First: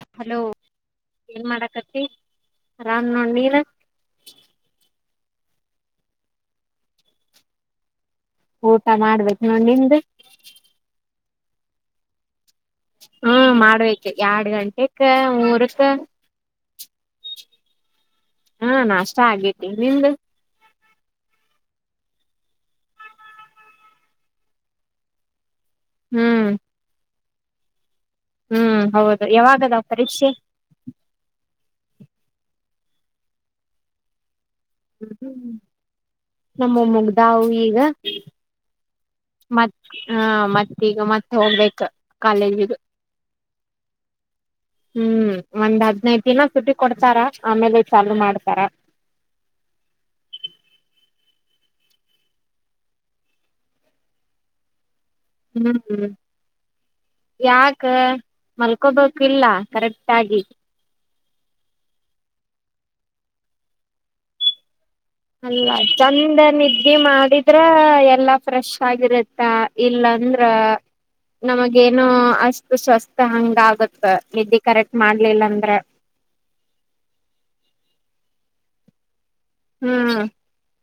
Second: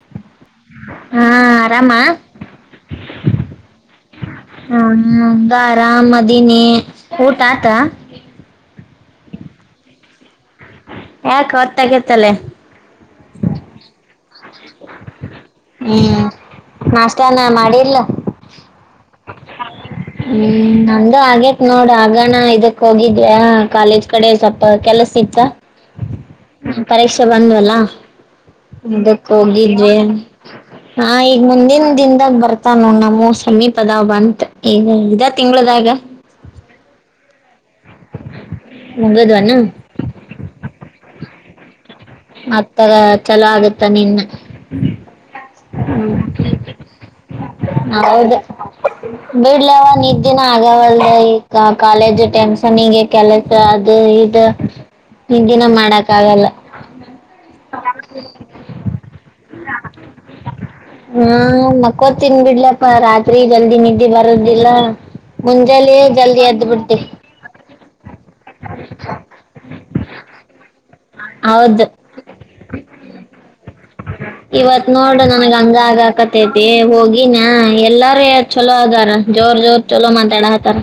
[unintelligible] Hello ಹಾ ಏನ್ ಆರಾಮ ಮಾಡಾಕತ್ತಿ ಆರಾಮ್ ನೋಡ್ ನೀನ ಹ್ಮ್ ದಾರಮದಿನಿ ಊಟ ಆತ ಊಟ ಮಾಡ್ಬೇಕು ನೋಡ್ ನಿಂದ್ ಯಾಕ ಹೊತ್ತಗತ್ತಲ ಹ್ಮ ಮಾಡ್ಬೇಕ್ ಯಾಡ್ ಗಂಟೆಕ ಮುರುಕ ಹ್ಮ್ ನಾಷ್ಟಾನ ಮಾಡಿ ಇಲ್ಲ ಆಗಿ ಹ್ಮ್ ನಾ ನಂದು ಆಗೇತ್ ನೋಡ ಆಗಣ ಇದಕ್ ಹೋಗಿದ್ದ ಕಾಲೇಜ್ ಕಡೆ ಸ್ವಲ್ಪ ಕೆಲಸ ಇತ್ತ ಹ್ಮ್ ಬಂದ್ವಲ ಹ್ಮ್ [unintelligible] ಹೌದು ಅದಕ್ ಯಾವಾಗದಾವ್ ಹೋಗಿದ್ವಿ ಪರೀಕ್ಷೆ [unintelligible] ಹಾ ಈಗ್ ಮುಂದಿನ್ ದಿಂದಗ ಬರ್ತಾವ್ ನೋಡ್ ನಮೂವ್ ಸಮೀಪದ ಬಂತ್ [unintelligible] ನಮೂವ್ ಮುಗ್ದಾವ್ ಈ [unintelligible] ಮುಗದ್ವನ ಮ ಹಾ ಮತ್ ಈಗ ಮತ್ ಹೋಗ್ಬೇಕ ಕಾಲೇಜಿಗ ಮತ್ತದ ಚಲೋ ಆಗುತ್ತ ನಿನ್ನ ಹ್ಮ್ ಒಂದ್ [unintelligible] ಹ್ಮ್ ಹದ್ನೈದ್ ದಿನ ಸುಟಿ ಕೊಡ್ತಾರ ಆಮೇಲೆ ಚಾಲು ಹೌದ್ ಮಾಡ್ತಾರ [unintelligible] ಬಿಡ್ಲವ ನಿದ್ದಿನ ಆಗವಲ್ದ ಕ ಕಾಲೇಜ್ ಟೆನ್ಷನ್ ಗೆ ಕೆಲ್ಸ ಅದು ಇದು ನಿದ್ದೀನು ಹ್ಮ್ ಹ್ಮ್ ಮಾಡಕ್ ಆಗಲ್ಲ. ಯಾಕ ಮಲ್ಕೋಬೇಕು ಇಲ್ಲ [unintelligible] ಕರೆಕ್ಟ್ ಆಗಿ ಹ್ಮ ಮಕ್ಕೊತಿನ್ ಬಿಡ್ಲಪ್ಪ ರಾತ್ರಿ ಜಲ್ದಿ ನಿದ್ದಿ ಬರುದಿಲ್ಲ ಅಲ್ಲ ಮುಂಜಾಲೆ ಜಲ್ದಿ ಚಂದ ಎದ್ದ್ ನಿದ್ದೆ ಬಿಡ್ತಿವಿ ಮಾಡಿದ್ರ ಎಲ್ಲಾ ಫ್ರೆಶ್ ಆಗಿರುತ್ತಾ ಇಲ್ಲ ಅಂದ್ರ ನಮಗೆ ಹೌದು ಏನೋ ಅಷ್ಟು ಸ್ವಸ್ಥ ಹಂಗ ಆಗತ ನಿದ್ದಿ ಇವತ್ ಕರೆಕ್ಟ್ ನೋಡು ಮಾಡ್ಲಿಲ್ಲ ನನಗ್ ಅಂದ್ರ ಹಂಗ [unintelligible] ಏ ಚಲೋ ಅದರ ಜೋರ್ ಜೋರ್ ಚಲೋ ಹ್ಮ್ ಮಾತಾಡ ಹತಾರ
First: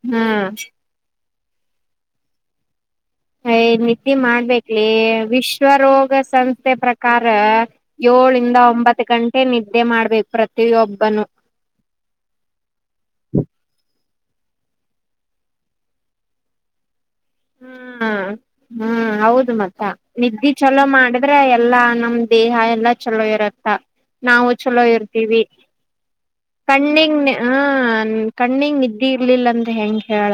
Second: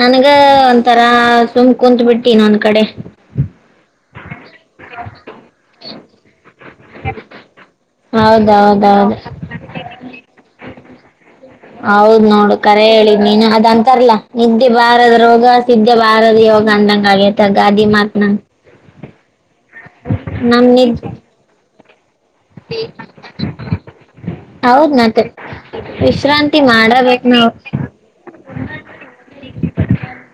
ನನ್ಗ ಹ್ಮ್ ಒಂತರ ಸುಮ್ ಕುಂತ್ ಬಿಟ್ಟಿನ್ ಒಂದ್ ಕಡೆ. ಹೆ ನಿ ನಿದ್ದೆ ಮಾಡ್ಬೇಕಕ್ಲಿ ವಿಶ್ವ ರೋಗ ಸಂಸ್ಥೆ ಪ್ರಕಾರ ಯೋಳಿಂದ ಒಂಬತ್ ಹೌದೌದೌದು ಗಂಟೆ ನಿದ್ದೆ ಮಾಡ್ಬೇಕ ಪ್ರತಿಯೊಬ್ಬನು. ಹೌದ್ ನೋಡ್ ಖರೆ ಹೇಳಿದ್ ನೀನ ಅದಂತರಲ ನಿದ್ದೆ ಬಾರದ್ರೋಗ ಸಿದ್ದೆ ಬಾರದ ಯೋಗ ಅಂದಂಗ. ಆಗೈತ ಗಾದಿ ಹ್ಮ ಮಾತ್ ನನ್ ಹ್ಮ ಹೌದು ಮತ್ತ ನಿದ್ದಿ ನಮ್ ಚಲೋ ನಿದ್ ಮಾಡಿದ್ರೆ ಎಲ್ಲಾ ನಮ್ ದೇಹ ಎಲ್ಲಾ ಚಲೋ ಇರತ್ತ ನಾವು ಚಲೋ ಹೌದ್ ಮತ್ತೆ ಇರ್ತೀವಿ [unintelligible] ವಿಶ್ರಾಂತಿ ಕಣ್ಣಿಗ್ ಮಾಡಬೇಕ್ ನಾವು ಹ ಕಣ್ಣಿಗ್ ನಿದ್ದೆ ಇರ್ಲಿಲ್ಲ ಅಂತ ಹೆಂಗ ಹೇಳ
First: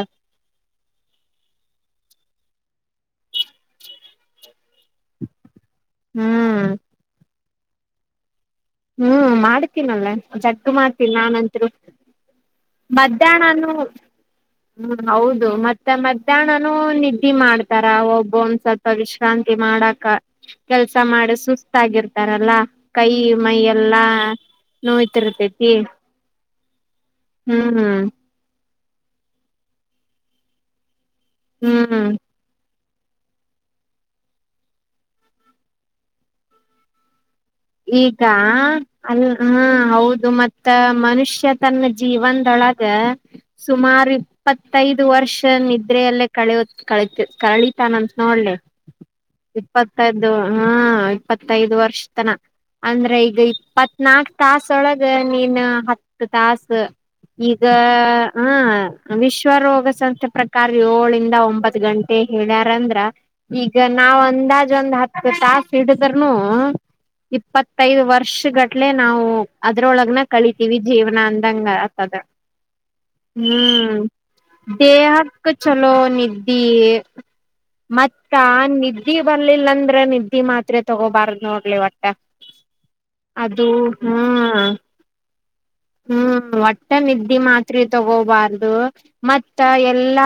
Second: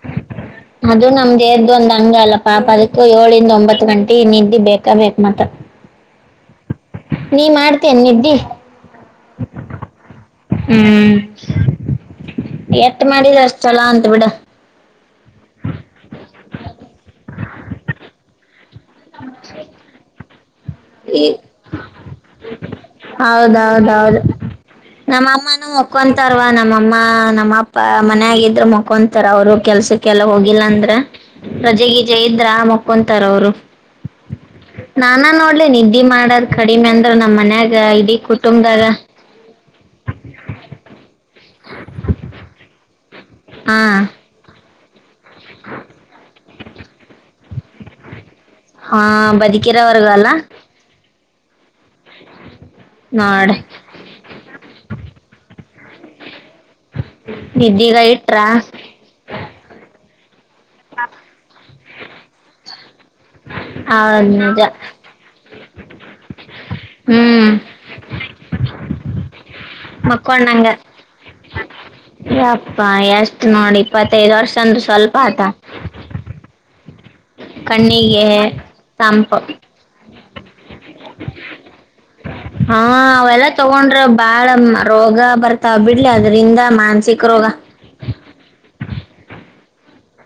ಹಂಗಲ್ಲ ಪಾಪ ಅದಕ್ಕ ಯೋಲಿಂದ ಒಂಬತ್ತು ಗಂಟೆ ನಿದ್ದಿ ಬೇಕ ಬೇಕ್ ಮತ್ತ. ಹ್ಮ್ ನೀ ಮಾಡ್ತಿಯ ನಿದ್ದಿ. ಹ್ಮ್ ಮಾಡ್ತೀನಲ್ಲ ಜಗ್ ಮಾಡ್ತೀನಿ ಹ್ಮ್ ನಾನಂತ್ರು ಎಷ್ಟ್ ಮಾಡಿದ್ರ ಅಷ್ಟ್ ಮದ್ಯಾಣನು ಚಲೋ ಅಂತ ಬಿಡ ಹ್ಮ್ ಹೌದು ಮತ್ತೆ ಮಧ್ಯಾಹ್ನನನು ನಿದ್ದಿ ಮಾಡ್ತಾರ ಒಬ್ಬೊನ್ಸ್ ವಿಶ್ರಾಂತಿ ಮಾಡಾಕ ಕೆಲ್ಸ ಈ ಮಾಡಿ ಸುಸ್ತಾಗಿರ್ತಾರಲ್ಲಾ ಕೈಯು ಹೌದೌದೌದು ನಮ್ಮಅಮ್ಮನು ಮಕ್ಕೊಂತಾರವಾ ನಮ್ಮಮ್ಮ ನಮ್ಮಪ್ಪ ಹ್ಮ್ ಮನ್ಯಾಗಿದ್ರು ಮ ಕೊಂತರ ಅವ್ರುವ್ರ ಕೆಲ್ಸಕ್ಕೆಲ್ಲ ಹೋಗಿಲ್ಲ ಅಂದ್ರ ಹ್ಮ್ ರಜೆಗೀಜೆ ಇದ್ರ ಮ ಕೊಂತಾರ್ ಅವ್ರು ನಾನ ನೋಡಿ ನಿದ್ದೆ ಮಾಡದ್ ಕಡಿಮೆ ಅಂದ್ರೆ ನಮ್ಮ ಮನೆ ಈಗ ಅ ಹಾ ಹೌದು ಮತ್ತ ಮನುಷ್ಯ ತನ್ನ ಜೀವನ್ದೊಳಗ ಹಾ ಸುಮಾರ ಇಪ್ಪತ್ ತೈ ದು ವರ್ಷ ನಿದ್ರೆಯಲ್ಲೇ ಕಳೆಯು ಕಳಿತ್ವ್ ಕಳಿತಾನಂತ್ ನೋಡ್ಲೆ ಹಾ ಬದುಕಿರೋವರ್ಗು ಅಲ್ಲ ಇಪ್ಪತ್ತೈದು ಹಾ ಇ ಇಪ್ಪತೈದ್ ವರ್ಶ್ ಅಂದ್ರೆ ಈಗ ನೋಡ್ ಇಪ್ಪತ್ನಾಕು ತಾಸೊಳಗ ನೀನು ಹತ್ತು ತಾಸ ಈಗ ನಿದ್ದಿಗ ಇಟ್ರ ಹ ವಿಶ್ವರೋಗ ಸಂತ ಕಾರ್ ಏಳಿಂದ ಒಂಬತ್ ಗಂಟೆ ಹೇಳ್ಯಾರಂದ್ರ ಈಗ ನಾವ್ ಹೌದ್ ನಿಜ ಒಂದಾಜ್ ಒಂದ್ ಹತ್ತು ತಾಸ್ ಹಿಡಿದ್ರುನು ಹ್ಮ್ ಇಪ್ಪತ್ತೈದು ವರ್ಷಗಟ್ಲೆ ನಾವು ಅದ್ರೊಳಗನ ಮಕ್ಕೊಂಡಂಗ ಕಳಿತೀವಿ ಜೀವನ ಅಂದಂಗ ಆತದ ಯಪ್ಪಾ ಎಷ್ಟ್ ನೋಡ್ ಹ್ಮ್ ಇಪ್ಪತ್ತೈದ್ ವರ್ಷ ಅಂದ್ರ ಸ್ವಲ್ಪ ದೇಹಕ್ ಆತ ಚಲೋ ನಿದ್ ಈ ಕಣ್ಣಿಗೆ ಮತ್ತ ನಿದ್ದೆ ತಂಪು ಬರ್ಲ್ಲಿಲ್ಲಂದ್ರೆ ನಿ ದ್ದಿ ಮಾತ್ರೆ ತಗೋಬಾರ್ದ ನೋಡ್ಲೆ ಒಟ್ ಟ್ಟ ಹಾ ಅವೆಲ್ಲ ತಗೊಂಡ್ರ ಬಾಳ ರೋಗ ಬರ್ತಾವ ಬಿಡ್ಲಿ ಹ್ಮ್ ಅದ್ರಿಂದ ಮಾನಸಿಕ ರೋಗ ದು ಮತ್ತ ಎಲ್ಲಾ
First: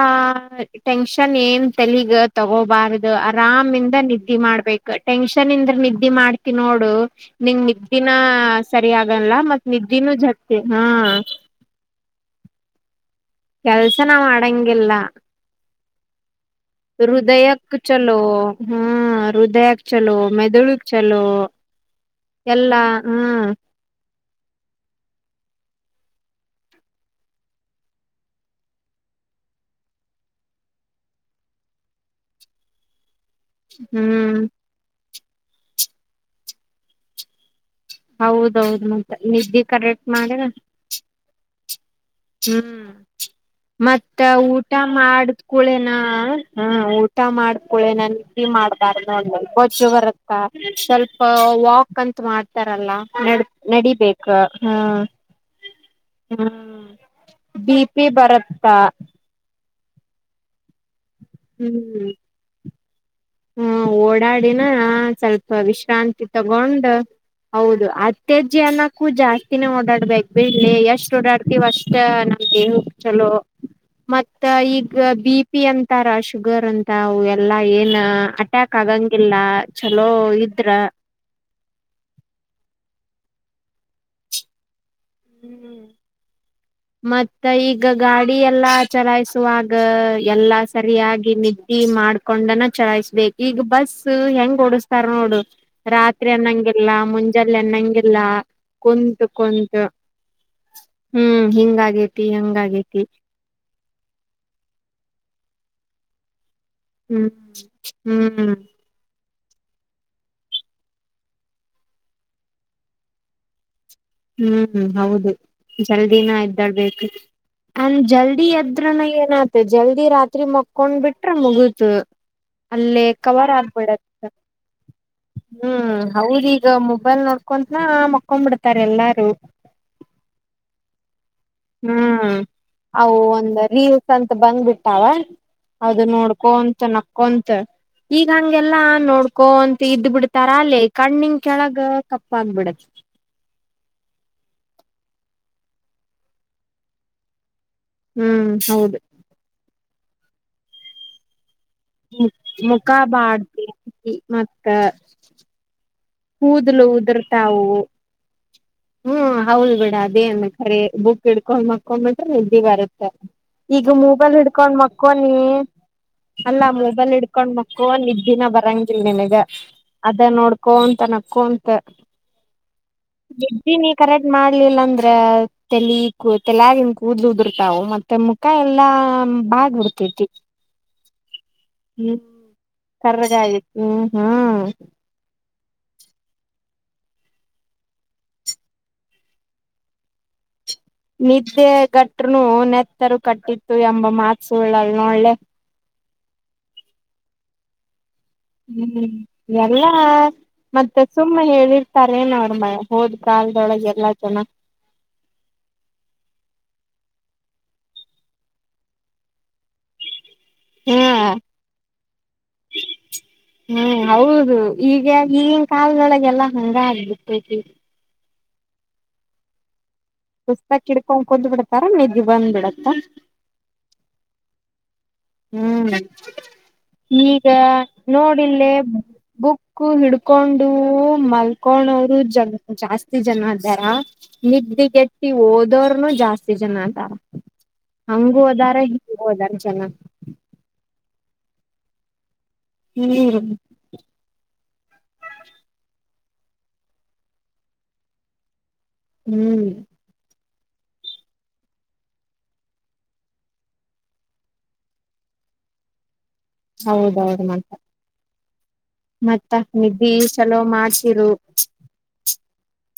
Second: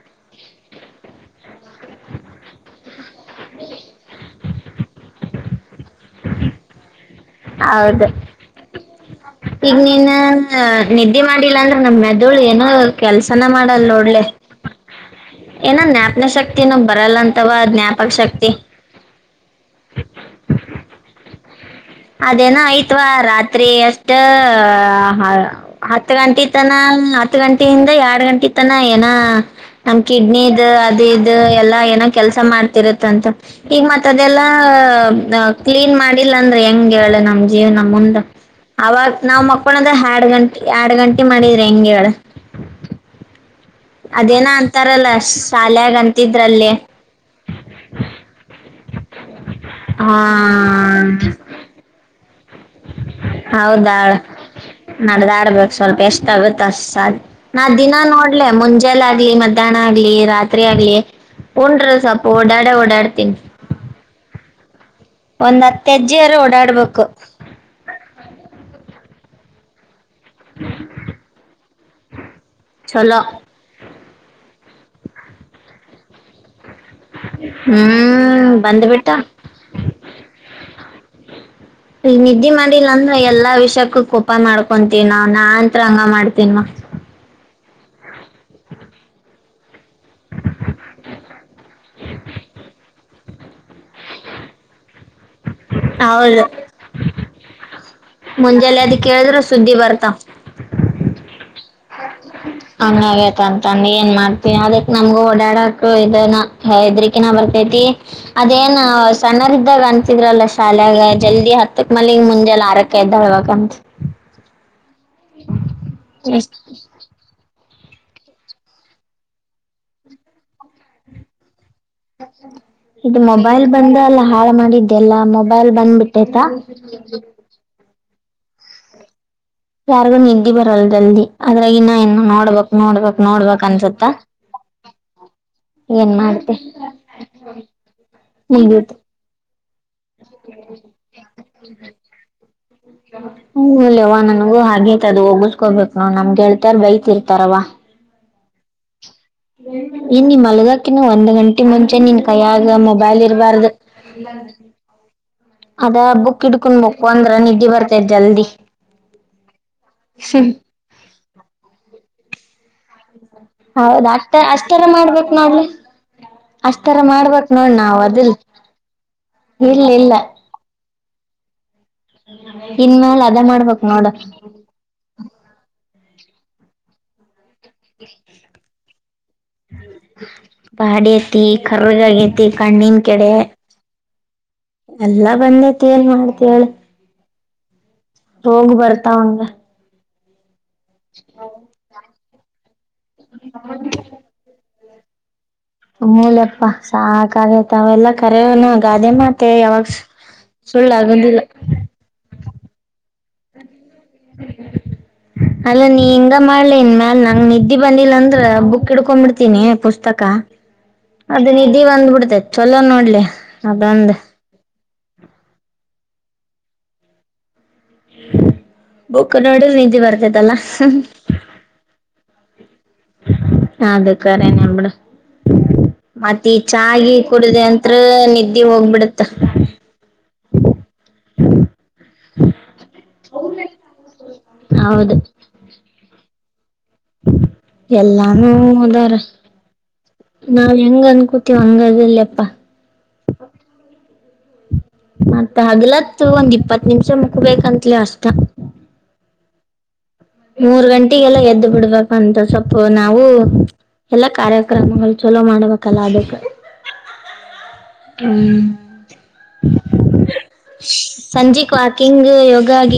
ಟೆನ್ಷನ್ ಏನ್ ತಲಗ್ ತಗೋಬಾರದು ಆರಾಮಂದ ನಿದ್ದೆ ಮಾಡ್ಬೇಕು ಟೆನ್ಷನ್ ಇಂದ್ರ ನಿದ್ದೆ ಮಾಡ್. ಿ ನೋಡು ನಿಂಗ್ ಹೌದು ನಿದ್ದಿನ ಸರಿ ಆಗಲ್ಲ ಮತ್ ಈಗ ನೀನ್ ನಿದ್ದಿನೂ ಜಗ್ತಿ ಹಾ ನಿದ್ದೆ ಮಾಡಿಲ್ಲ ಅಂದ್ರೆ ನಮ ಮೆದುಳು ಏನೋ ಕೆಲ್ಸನ ಮಾಡಲ್ ಕೆಲ್ಸನ ನೋಡ್ಲೆ ಮಾಡಂಗಿಲ್ಲ ಏನೋ ಜ್ಞಾಪನ ಶಕ್ತಿನೂ ಬರಲ್ಲ ಅಂತವ ಹೃದಯಕ್ ಜ್ಞಾಪಕ ಚಲೋ ಶಕ್ತಿ ಹಾ ಹೃದಯಕ್ ಚಲೋ ಮೆದಳುಕ್ ಚಲೋ ಹ ಅದೇನ ಆಯ್ತ್ವಾ ರಾತ್ರಿ ಅಷ್ಟ ಹತ್ ಗಂಟೆ ತನ ಹತ್ ಗಂಟೆಯಿಂದ ಎರಡ್ ಗಂಟೆ ತನ ಏನ ನಮ ಕಿಡ್ನಿ ಅದು ಇದು ಎಲ್ಲಾ ಏನೋ ಕೆಲ್ಸ ಮಾಡ್ತಿರತ್ತಂತ ಈಗ ಮತ್ತತ್ ಹ್ಮ್ ಅದೆಲ್ಲ ಕ್ಲೀನ್ ಮಾಡಿಲ್ಲ ಅ ಹೆಂಗ ಹೇಳೆ ನಮ್ಗೆ ಜೀವ್ನ ಮುಂದ ಹೌದೌದು ಅವಾಗ ಮತ್ತ ನಾವ್ ನಿದ್ದೆ ಮಕ್ಕಳದ ಕರೆಕ್ಟ್ ಎರಡ್ ಮಾಡಿರ ಗಂಟೆ ಎರಡ್ ಗಂಟೆ ಮಾಡಿದ ರಂಗಳ ಹ್ಮ್ ಮತ್ತ ಅದೇನ ಊಟ ಅಂತಾರಲ್ಲ ಮಾಡಿದ್ಕೂಳೇನ ಶಾಲ್ಯಾಗ ಹ ಅಂತಿದ್ರಲ್ಲಿ ಊಟ ಮಾಡಕೂಳೇನಟ ಮಾಡ್ಬಾರ ನ ಗಜು ಬರತ್ತ ಸ್ವಲ್ಪ ವಾಕ್ ಅಂತ ಮಾಡ ಹೌದಾ ಹಾ ನಡ್ದ ಆಡ್ಬೇಕು ಸ್ವಲ್ಪ ಎಷ್ಟ ಆಾಗುತ್ತ [unintelligible] ನಾ ಬಿ ದಿನ ಪಿ ನೋಡ್ಲೆ ಬರತ್ತಾ ಮುಂಜೆಲ್ಲ ಆಗ್ಲಿ ಮತ್ತೆ [inaudible] ರಾತ್ರಿ [unintelligible] ಆಗ್ಲಿ ಉಂಡ್ರ ಹ್ಮ್ ಸ್ವಲ್ಪ ಓಡಾಡ ಓಡಾಡ್ತೀವಿ ದಿನ ಸ್ವಲ್ಪ ವಿಶ್ರಾಂತಿ ತಗೊಂಡ್ ಓಡಾಡ್ಬೇಕು ಹೌದು ಅತ್ಯಜೆ ಅನ್ನಕ್ಕೂಜಾಸ್ ಇನ್ನ [unintelligible] ಬೆಳ್ಳಿ ಎಷ್ಟು ಡಾಡ್ತಿೀವ ಅಷ್ಟ ನಮ್ಗೆ ಹ ಚಲೋ ಮತ್ತ [inaudible] ಈಗ ಬಿ ಪಿ ಅಂತಾರಾ ಶುಗರ್ ಅಂತ ತಾವು ಎಲ್ಲಾ ಏನ್ ಹ್ಮ್ ಅಟ್ಯಾಕ್ ಬಂದ್ಬಿಟ್ಟ ಆಗಂಗಿಲ್ಲ ಚಲೋ ಇದ್ರ ಈಗ ನಿದ್ದೆ ಮಾಡಿಲ್ಲ ಅಂದ್ರ ಎಲ್ಲಾ ವಿಷಯಕ್ಕೂ ಕೋಪ ಮಾಡ ಕೊಂತೀವಿ ನ ನಾಂತ್ರ ಹಂಗ ಮಾಡ್ತನ್ವ ಮತ್ತ ಈಗ ಗಾಡಿ ಎಲ್ಲಾ ಚುನಾಯಿಸ [unintelligible] ಎಲ್ಲಾ ಸರಿಯಾಗಿ ನಿದ್ದಿ ಮಾಡ್ಕೊಂಡನ ಚಲಾಯಿಸಬೇಕು ಈಗ ಬಸ್ ಹೆಂಗ್ ಓಡಿಸ ಸರ್ ನೋಡು ರಾತ್ರಿ ಹೌದು ಅನ್ನಂಗಿಲ್ಲ ಮುಂಜಾಲೆ ಅನ್ನಂಗಿಲ್ಲ ಮುಂಜಾಲೆ ಅದ ಕುಂತು ಕೇಳಿದ್ರ ಸುದ್ದಿ ಕುಂತು ಬರ್ತಾವ್ ಹ್ಮ್. ಹಿಂಗಾಗಿ ಹಂಗ್ಯಾಗಂತತಾನಿ ಏನ್ ಮಾಡ್ತಿಯ ಅದಕ್ ನಮ್ಗ ಓಡಾಡ ಹೌದಾನ ಹೆದ್ರಕಿನ ಹ್ಮ್ ಬರ್ತೈತಿ ಹ್ಮ್ ಅದೇನ್ ಆಸ್ ಸಣ್ಣೋರ್ ಇದ್ದಾಗ ಅನ್ಸಿದ್ರಲ್ಲ ಶಾಲ್ಯಾಗ ಜಲ್ದಿ ಹತ್ತಕ್ ಮಲಗ್ ಮುಂಜಲೆ ಆರಕ ಎದ್ದೇಳ್ಬೇಕಂತ್ ಹ್ಮ್ ಹೌದು ಜಲ್ದಿನ ಎದ್ದಾಳ್ಬೇಕು. ಅಂದ್ ಜಲ್ದಿ ಎದ್ರನ ಏನಾತು ಜಲ್ದಿ ರಾತ್ರಿ ಮಕೊಂಡ್ ಬಿಟ್ರ ಮುಗಿ ಇದು ಮೊಬೈಲ್ ಆಗ್ಬಿಡತ್ ಬಂದೆಲ್ಲ ಅಲ್ಲ ಹಾಳು ಮಾಡಿದ್ದೆಲ್ಲ ಮೊಬೈಲ್ ಹ್ಮ್ ಬಂದ್ ಬಿಟ್ಟೈತ. ಕೊಂಬಿಡ್ತಾ ಎಲ್ಲಾರಿ ಯಾರಿಗೂ ನಿದ್ದಿ ಬರಲ್ ಜಲ್ದಿ. ಅದ್ರಾಗ ಇನ್ನ ಏನ್ ಹ್ಮ್ ನೋಡ್ಬೇಕ್ ಅವು ನೋಡ್ಬೇಕ್ ಒಂದ ನೋಡ್ಬೇಕ್ ಅನ್ಸತ್ತ ರೀಲ್ಸ್ ಅಂತ ಬಂದ್ಬಿಟ್ಟಾವ. ಅದು ಏನ್ ಮಾಡ್ತಿ ನೋಡ್ಕೊಂತ ನಕ್ಕೊಂತ ಈಗ್ ಹಂಗೆಲ್ಲಾ ಮುಗೀತು ನೋಡ್ಕೊ ಕೋನ್ ಇದ್ ಬಿಡ್ತಾರ ಅಲ್ಲಿ ಕಣ್ಣಿನ್ ಕೆಳಗ ಕಪ್ಪಾಗ್ಬಿಡತ್ ಹೂಲ್ಲವ ನನ್ಗೂ ಹಾಗೈತದು ಓಗಿಸ್ಕೋಬೇಕು ನೋಡ್ ನಮ್ಗೆಳ್ತಾರ್ ಬೈತಿರ್ತಾರವ್ವ. ಹ್ಮ್ ಹೌದು ಇನ್ನಿ ಮಲ್ಗಕಿನ ಒಂದ್ ಗ ಇನ್ ಮುಂಚೆ ನಿನ್ ಕೈಯಾಗ ಮುಖ ಮೊಬೈಲ್ ಇರ್ಬಾರ್ದ ಬಾಡ್ತಿ [unintelligible] ಮತ್ತ ಅದ ಬುಕ್ ಹಿಡ್ಕೊಂಡ್ ಕೂದಲು ಮಕ್ಕೊಂಡ್ರ ನಿದ್ದೆ ಬರ್ತೈತೆ ಜಲ್ದಿ. ಹ್ಮ ಹೌದ್ ಬಿಡ ಅದೇನ್ ಕರಿ ಬುಕ್ ಇಡ್ಕೊಂಡ್ ಮಕ್ಕೊ ಬಿ ನಿದ್ದಿ ಬರುತ್ತ ಈಗ್ ಹೌದ ಅಷ್ಟ ಮೊಬೈಲ್ ಹಿಡ್ಕೊಂಡ್ ಅಷ್ಟರ ಮಕ್ಕೋ ಮಾಡ್ಬೇಕ್ ನೀ ನೋಡ್ಲಿ [unintelligible] ಅಲ್ಲಾ ಅಷ್ಟರ ಮೊಬೈಲ್ ಹಿಡ್ಕೊಂಡ ಮಾಡ್ಬೇಕ್ ನೋಡ್ ಮಕ್ಕೋ ನಾವ್ ಇದ ಅದಲ್ ದಿನ ಬರಂಗಿಲ್ ನಿನಗ ಇಲ್ಲ ಇಲ್ಲ ಅದ ನೋಡ್ಕೊಂಡ್ ತನಕ್ಕುಅಂತ ಇನ್ಮೇಲ್ ಅದ ನಿದ್ದಿ ಮಾಡ್ಬೇಕ್ ನೀ ನೋಡ ಕರೆಕ್ಟ್ ಮಾಡ್ಲಿಲ್ಲ ಅಂದ್ರೆ ತಲಿಕ್ಕುತಲಾಗಿನ್ ಕೂದ್ಲು ಉದುರ್ ತಾವು ಮತ್ತೆ ಮುಖ ಎಲ್ಲಾ ಬಾಡ್ ಬಿಡ್ತೈತಿ [unintelligible] ಬಾಡಿ ಐತಿ ಹ್ಮ ಕರ್ರಗಗೈತಿ ಕಣ್ಣಿನ್ [unintelligible] ಕೆಡೆ ಕರಗ ಆಗೈತಿ ಹ್ಮ್ ಹ್ಮ್ ಹ ತ್ತೇನ್ ಮಾಡ್ತೇಲ್ ರೋಗ್ ಬರ್ತಾವ ಹಂಗ ನಿದ್ದೆ ಗ ಟ್ರೂ ನ್ಯ ಸ್ರು ಕಟ್ಟಿತ್ತು ಎಂಬ ಮಾತ್ ಸುಳ್ ನಾಳೆ ಅಮೂಲ್ಯಪ್ಪ ಸಾಕಾಗೈತ್ ಅವೆಲ್ಲ ಹ್ಮ್ ಎಲ್ಲಾ ಸುಳ್ಳ ಮತ್ತೆ ಆಗೋದಿಲ್ಲ ಸುಮ್ನ್ ಹೇಳಿರ್ತಾರೆೇ ನೋಡ್ ಮ ಹೋದ್ ಕಾಲ್ದೊಳಗೆ ಅಲ್ಲ ನೀ ಇಂಗ ಮಾಡ್ಲ ಇನ್ ಮ್ಯಾ ನಂಗ್ ನಿದ್ದಿ ಬಂದಿಲ್ಲ ಅಂದ್ರೆ ಬುಕ್ ಹಿಡ್ಕೊಂಡ್ಬಿಡ್ ತಿನಿ ಪುಸ್ತಕ, ಹ್ಮ್ ಅದ್ ನಿದ್ದಿ ಬಂದ್ಬಿಡ್ತೆ ಚಲೋ ನೋಡ್ಲಿ, ಆ ಹ್ಮ್ ಬಂದ್ ಹೌದು ಈಗ ಈಗಿನ ಕಾಲದೊಳಗೆಲ್ಲಾ ಹಂಗ ಆಗ್ಬಿಟ್ಟೈತಿ. ಬುಕ್ ನೋಡದ್ರೆ ನಿದ್ದೆ ಬರ ಪುಸ್ತಕ್ ಇಡ್ಕೊಂಡ್ ಕುಂತ್ ಬಿಡ್ತಾರ, ನಿದ್ [unintelligible] ಬಂದ್ ಬಿಡತ್ ಅದ್ ಕರೇನೇ ಬಿಡು ಹ್ಮ್ ಮತ್ ಈ ಚಾ ಗಿ ಈಗ ಕುಡ್ದೆ ಅಂತ್ರ ನಿದ್ದಿ ನೋಡಿಲ್ಲೇ ಹೋಗ್ಬಿಡತ್ತ ಬುಕ್ಕು ಹಿಡ್ಕೊಂಡು ಮಲ್ಕೋಣೋರು ಜ ಜಾಸ್ತಿ ಜನ ಅದಾರ ಹೌದು ನಿದ್ದ್ದಿಗೆಟ್ಟಿ ಓದೋರ್ನು ಜಾಸ್ತಿ [unintelligible] [unintelligible] ಹಂಗು ಅದಾರ ಹಿಂಗು ಅದಾರ ಜನ. ನಾವ್ ಹೆಂಗ್ ಅನ್ಕೋತೀವ್ ಹಂಗ ಅದಲ್ ಯಪ್ಪಾ. [unintelligible] ಮತ್ತ ಹಗಲತ್ತು ಒಂದ್ ಇಪ್ಪತ್ ನಿಮಿಷ ಮಕ್ಬೇಕಂತ್ಲೆ ಅಷ್ಟ. ಹ್ಮ್ ಮೂರ್ ಗಂಟೆಗೆಲ್ಲ ಎದ್ದು ಬಿಡ್ಬೇಕಂತ ಸೋಪ್ಪ್ ನಾವು ಎಲ್ಲಾ ಕಾರ್ಯಕ್ರಮಗಳು ಚಲೋ ಮಾಡ್ಬೇಕಲ್ಲ ಅದಕ್ಕ. ಹೌದೌದು ಮತ್ತ. ಹ್ಮ್ ಮತ್ತ ನಿದ್ದಿ ಚಲೋ ಮಾಡ್ತಿರು.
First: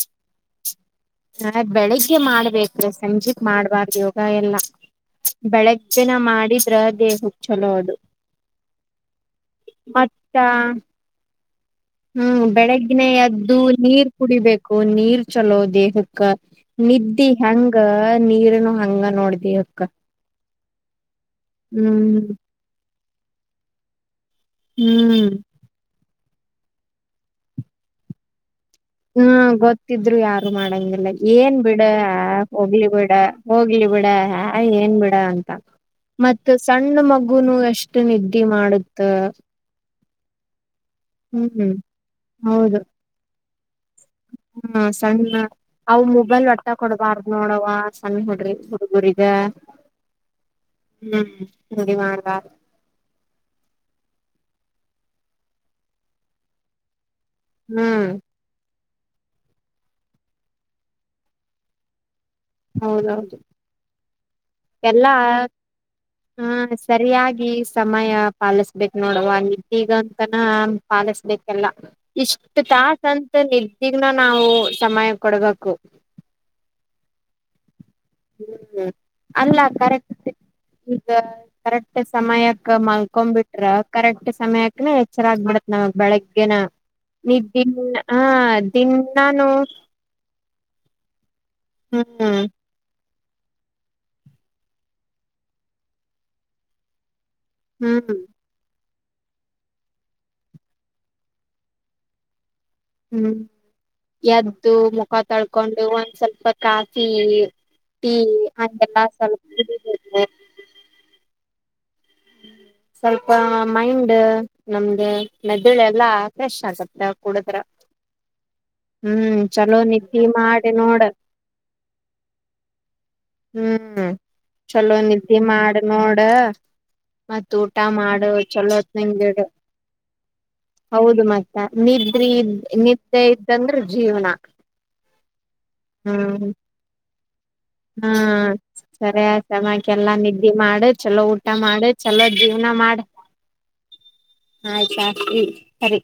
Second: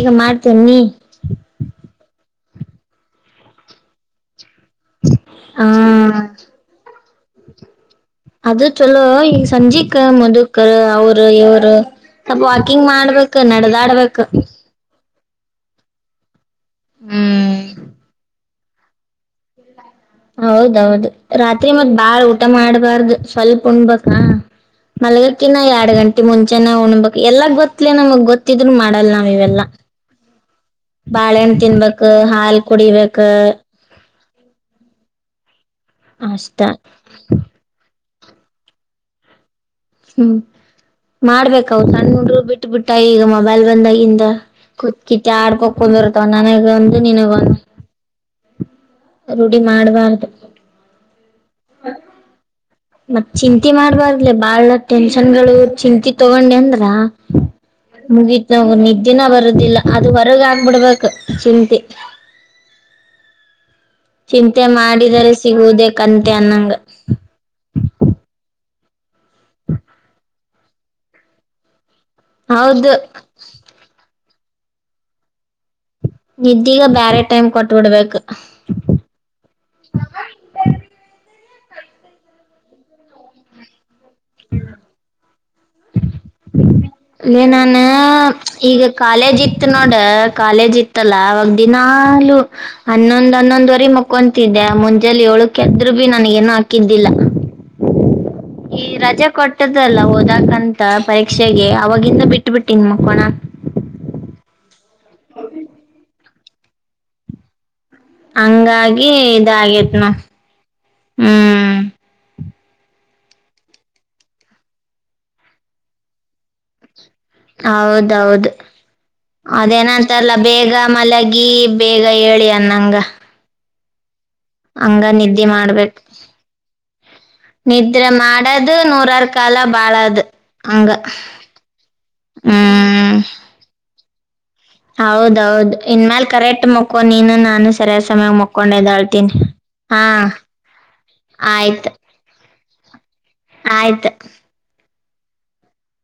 ಈಗ ಮಾಡ್ತೇನ್ ನೀ ಹಾ ಬೆಳಿಗ್ಗೆ ಮಾಡ್ ಬೇಕ್ರ ಸಂಜಿಕ್ ಮಾಡ್ಬಾರ್ದು ಯೋಗ ಎಲ್ಲ ಹಾ ದೇಹಕ್ ಚಲೋ ಅದು ಅದು ಚಲೋ ಈ ಸಂಜಿಕ ಮತ್ತ ಮದುಕರ್ ಅವರು ಇವ್ರ್ ಹ್ಮ್ ಬೆಳಗ್ಗಿನೆ ಎದ್ದು ನೀರ್ ನಡದಾಡ್ಬೇಕ ಕುಡಿಬೇಕು ನೀರ್ ಚಲೋ ದೇಹಕ್ಕ ನಿದ್ದಿ ಹೆಂಗ ನೀರ್ನು ಹ್ ಹಂಗ ನೋಡ್ದಿ ಅಕ್ಕ ಹೌದೌದು ರಾತ್ರಿ ಮತ್ ಬಾಳ ಊಟ ಮಾಡ್ಬಾರ್ದು. ಸ್ವಲ್ಪ್ ಉಣ್ ಬೇಕ ಹ್ಮ್ ಮಲ್ಲಿಗಕ್ಕನ್ನ ಯಾಡ್ ಗಂಟ್ ಮುಂಚೆನೆ ಉಣ್ಬೇಕ್ ಎಲ್ಲಾ ಗೊತ್ ಲೆ ನಮಗ್ ಗೊ ಹ್ಮ ಗೊತ್ತಿದ್ರು ಯಾರು ಮಾಡಂಗಿಲ್ಲ ಬಾಳೆಹಣ್ ಏನ್ ಬಿಡ ತಿನ್ಬೇಕ ಹಾಲ್ ಹೋಗ್ಲಿ ಬಿಡ ಕುಡಿಬೇಕ ಹೋಗ್ಲಿ ಬಿಡ ಹ ಏನ್ ಬಿಡ ಅಂತ ಮತ್ತ ಅಷ್ಟ ಸಣ್ಣ ಮಗುನು ಎಷ್ ನಿದ್ದಿ ಮಾಡುತ್ತ ಹ್ಮ್ ಹ್ಮ್ ಮಾಡ್ಬೇಕವು ಸಣ್ಣುಡ್ರು ಬಿಟ್ಟು ಹೌದು ಬಿಟ್ಟ ಈಗ ಮ ಮೊಬೈಲ್ ಬಂದ ಈ ಇಂದ ಹ್ಮ ಕುತ್ ಕಿತ್ತ ಸಣ್ಣ ಅವ್ ಆಡ್ಕೋಂದಿರ್ತವ ಮೊಬೈಲ್ ನನಗ ಒಟ್ಟ ಒಂದು ಕೊಡ್ಬಾರ್ದ್ ನಿನಗ ಒಂದು ನೋಡವ ಸಣ್ಣ ಹುಡ್ರಿ ಹುಡುಗುರಿಗ [unintelligible] ರೂಢಿ ಮಾಡ್ಬಾರ್ದು ಹಿಂಗೆ ಮಾಡ್ಬಾರ್ದು [unintelligible] ಮತ್ ಚಿಂತಿ ಮಾಡ್ಬಾರ್ದಲೆ ಬಾಳ. ಟೆನ್ಷನ್ ಗಳು ಚಿಂತಿ ತಗೊಂಡಿಅಂದ್ರ [unintelligible] ಹ್ಮ್ ಮುಗಿತವ ನಿಡ್ ದಿನ ಬರುದಿಲ್ಲ ಅದು ಹೊರಗ ಆಗ್ಬಿಡ್ಬೇಕ್ ಚಿಂತಿ. ಹೌದೌದು [unintelligible] ಚಿಂತೆ ಎಲ್ಲಾ ಮಾಡಿದರೆ ಸಿಗುವುದೇ ಕಂತೆ ಅ ಅನ್ನಂಗ [unintelligible] ಸರಿಯಾಗಿ ಸಮಯ ಪಾಲಿಸ ಬಿಟ್ ನೋಡವ ಇದೀಗ ಅಂತನಾ ಪಾಲಿಸ್ಬೇಕೆಲ್ಲ. ಇಷ್ಟ್ ಹೌದು ತಾಸ್ ಅಂತನೆ [unintelligible] ನಾವೂ ಸಮಯ ಕೊಡ್ಬೇಕು. ನಿದ್ದೀಗ ಬ್ಯಾರೆ ಟೈಮ್ ಕೊಟ್ [unintelligible] ಬೇಕ್. ಹ್ಮ್ ಅಲ್ಲ ಕರೆಕ್ಟ್ ಈಗ ಕರೆಕ್ಟ್ ಸಮಯಕ್ ಮಲ್ಕೊಂಬಿಟ್ರ ಕರೆಕ್ಟ್ ಸಮಯಕ್ಕೆನೆ ಎಚ್ಚರ ಆಗ್ಬಿಡತ್ ನಮಗ್ ಬೆಳಗ್ಗೆನ ನೀ ಏ ದಿನ್ ನಾನ ಹ ಈಗ ಕಾಲೇಜ್ ದಿನಾನು ಇತ್ತು ನೋಡ ಕಾಲೇಜ್ ಇತ್ತಲ್ಲ ಅವಾಗ ದಿನಾಲೂ ಹ್ಮ್ ಹನ್ನೊಂದ್ ಹನ್ನೊಂದುವರೆ ಮಕ್ಕೊಂತಿದ್ದೆ ಮುಂಜಾಲಿ ಏಳಕ್ಕೆದ್ರು ಬಿ ನನ್ಗೇನು ಹಾಕಿದ್ದಿಲ್ಲ. ಹ್ಮ್. ಈ ರಜೆ ಕೊಟ್ಟದಲ್ಲ ಓದಾಕಂತ ಪರೀಕ್ಷೆಗೆ ಅವಾಗಿಂದ ಬಿಟ್ ಹ್ಮ್, ಯದ್ದೂ ಕ ತಳ್ಕೊಂಡು ಒಂದ್ ಸ್ವಲ್ಪ ಕಾಫೀ ಟೀ ಅಂಗೆಲ್ಲಾ ಹಂಗಾಗಿ ಸ್ವಲ್ಪ್ [unintelligible] ಹ್ಮು. ಸ್ವಲ್ಪಾ ಮೈಂಡ್ ಅ ನಮ್ದು ಮೆದುಳ್ ಎಲ್ಲಾ ಫ್ರೆಶ್ [unintelligible] ಹೌದೌದು ಹ್ಮ್ ಚಲೋ ನಿದ್ದಿ ಅದೇನಂತಾರಲ್ಲ ಮಾಡಿ ಬೇಗ ನೋಡ ಮಲಗಿ ಬೇಗ ಏಳಿ ಅನ್ನಂಗ ಹ್ಮ್ ಚಲೋ ಹಂಗ ನಿದ್ದೆ ಮಾಡ್ ಮಾಡ್ಬೇಕು ನೋಡ. ಮತ್ತ್ ಊಟ ನಿದ್ರೆ ಮಾಡು ಮಾಡದು ನೂರಾರ್ ಚಲೋತ್ನಂಗಿಡು ಕಾಲ ಬಾಳದು ಹಂಗ ಹೌದು ಮತ್ತ ನಿದ್ರಿ ಇದ್ ಹ್ಮ್ ನಿದ್ದೆ ಇತ್ತಂದ್ರೆ ಜೀವನ. ಹೌದೌದು ಇನ್ ಮ್ಯಾಲ್ ಹ್ಮ್ ಕರೆಕ್ಟ್ ಮಕ್ಕೋ ನೀನುನ ಹಾ ಸರಿಯ ಹಾ ಸಮಮಾಕ್ಕೆಲ್ಲಾ ನಿದ್ದೆ ಮಾಡು ಚಲೋ ಊಟ ಮಾಡು ಚಲೋ ಜೀವ್ ನ ಮಾಡ್. ಆಯ್ತು ಹ್ಮ್ ಸರಿ.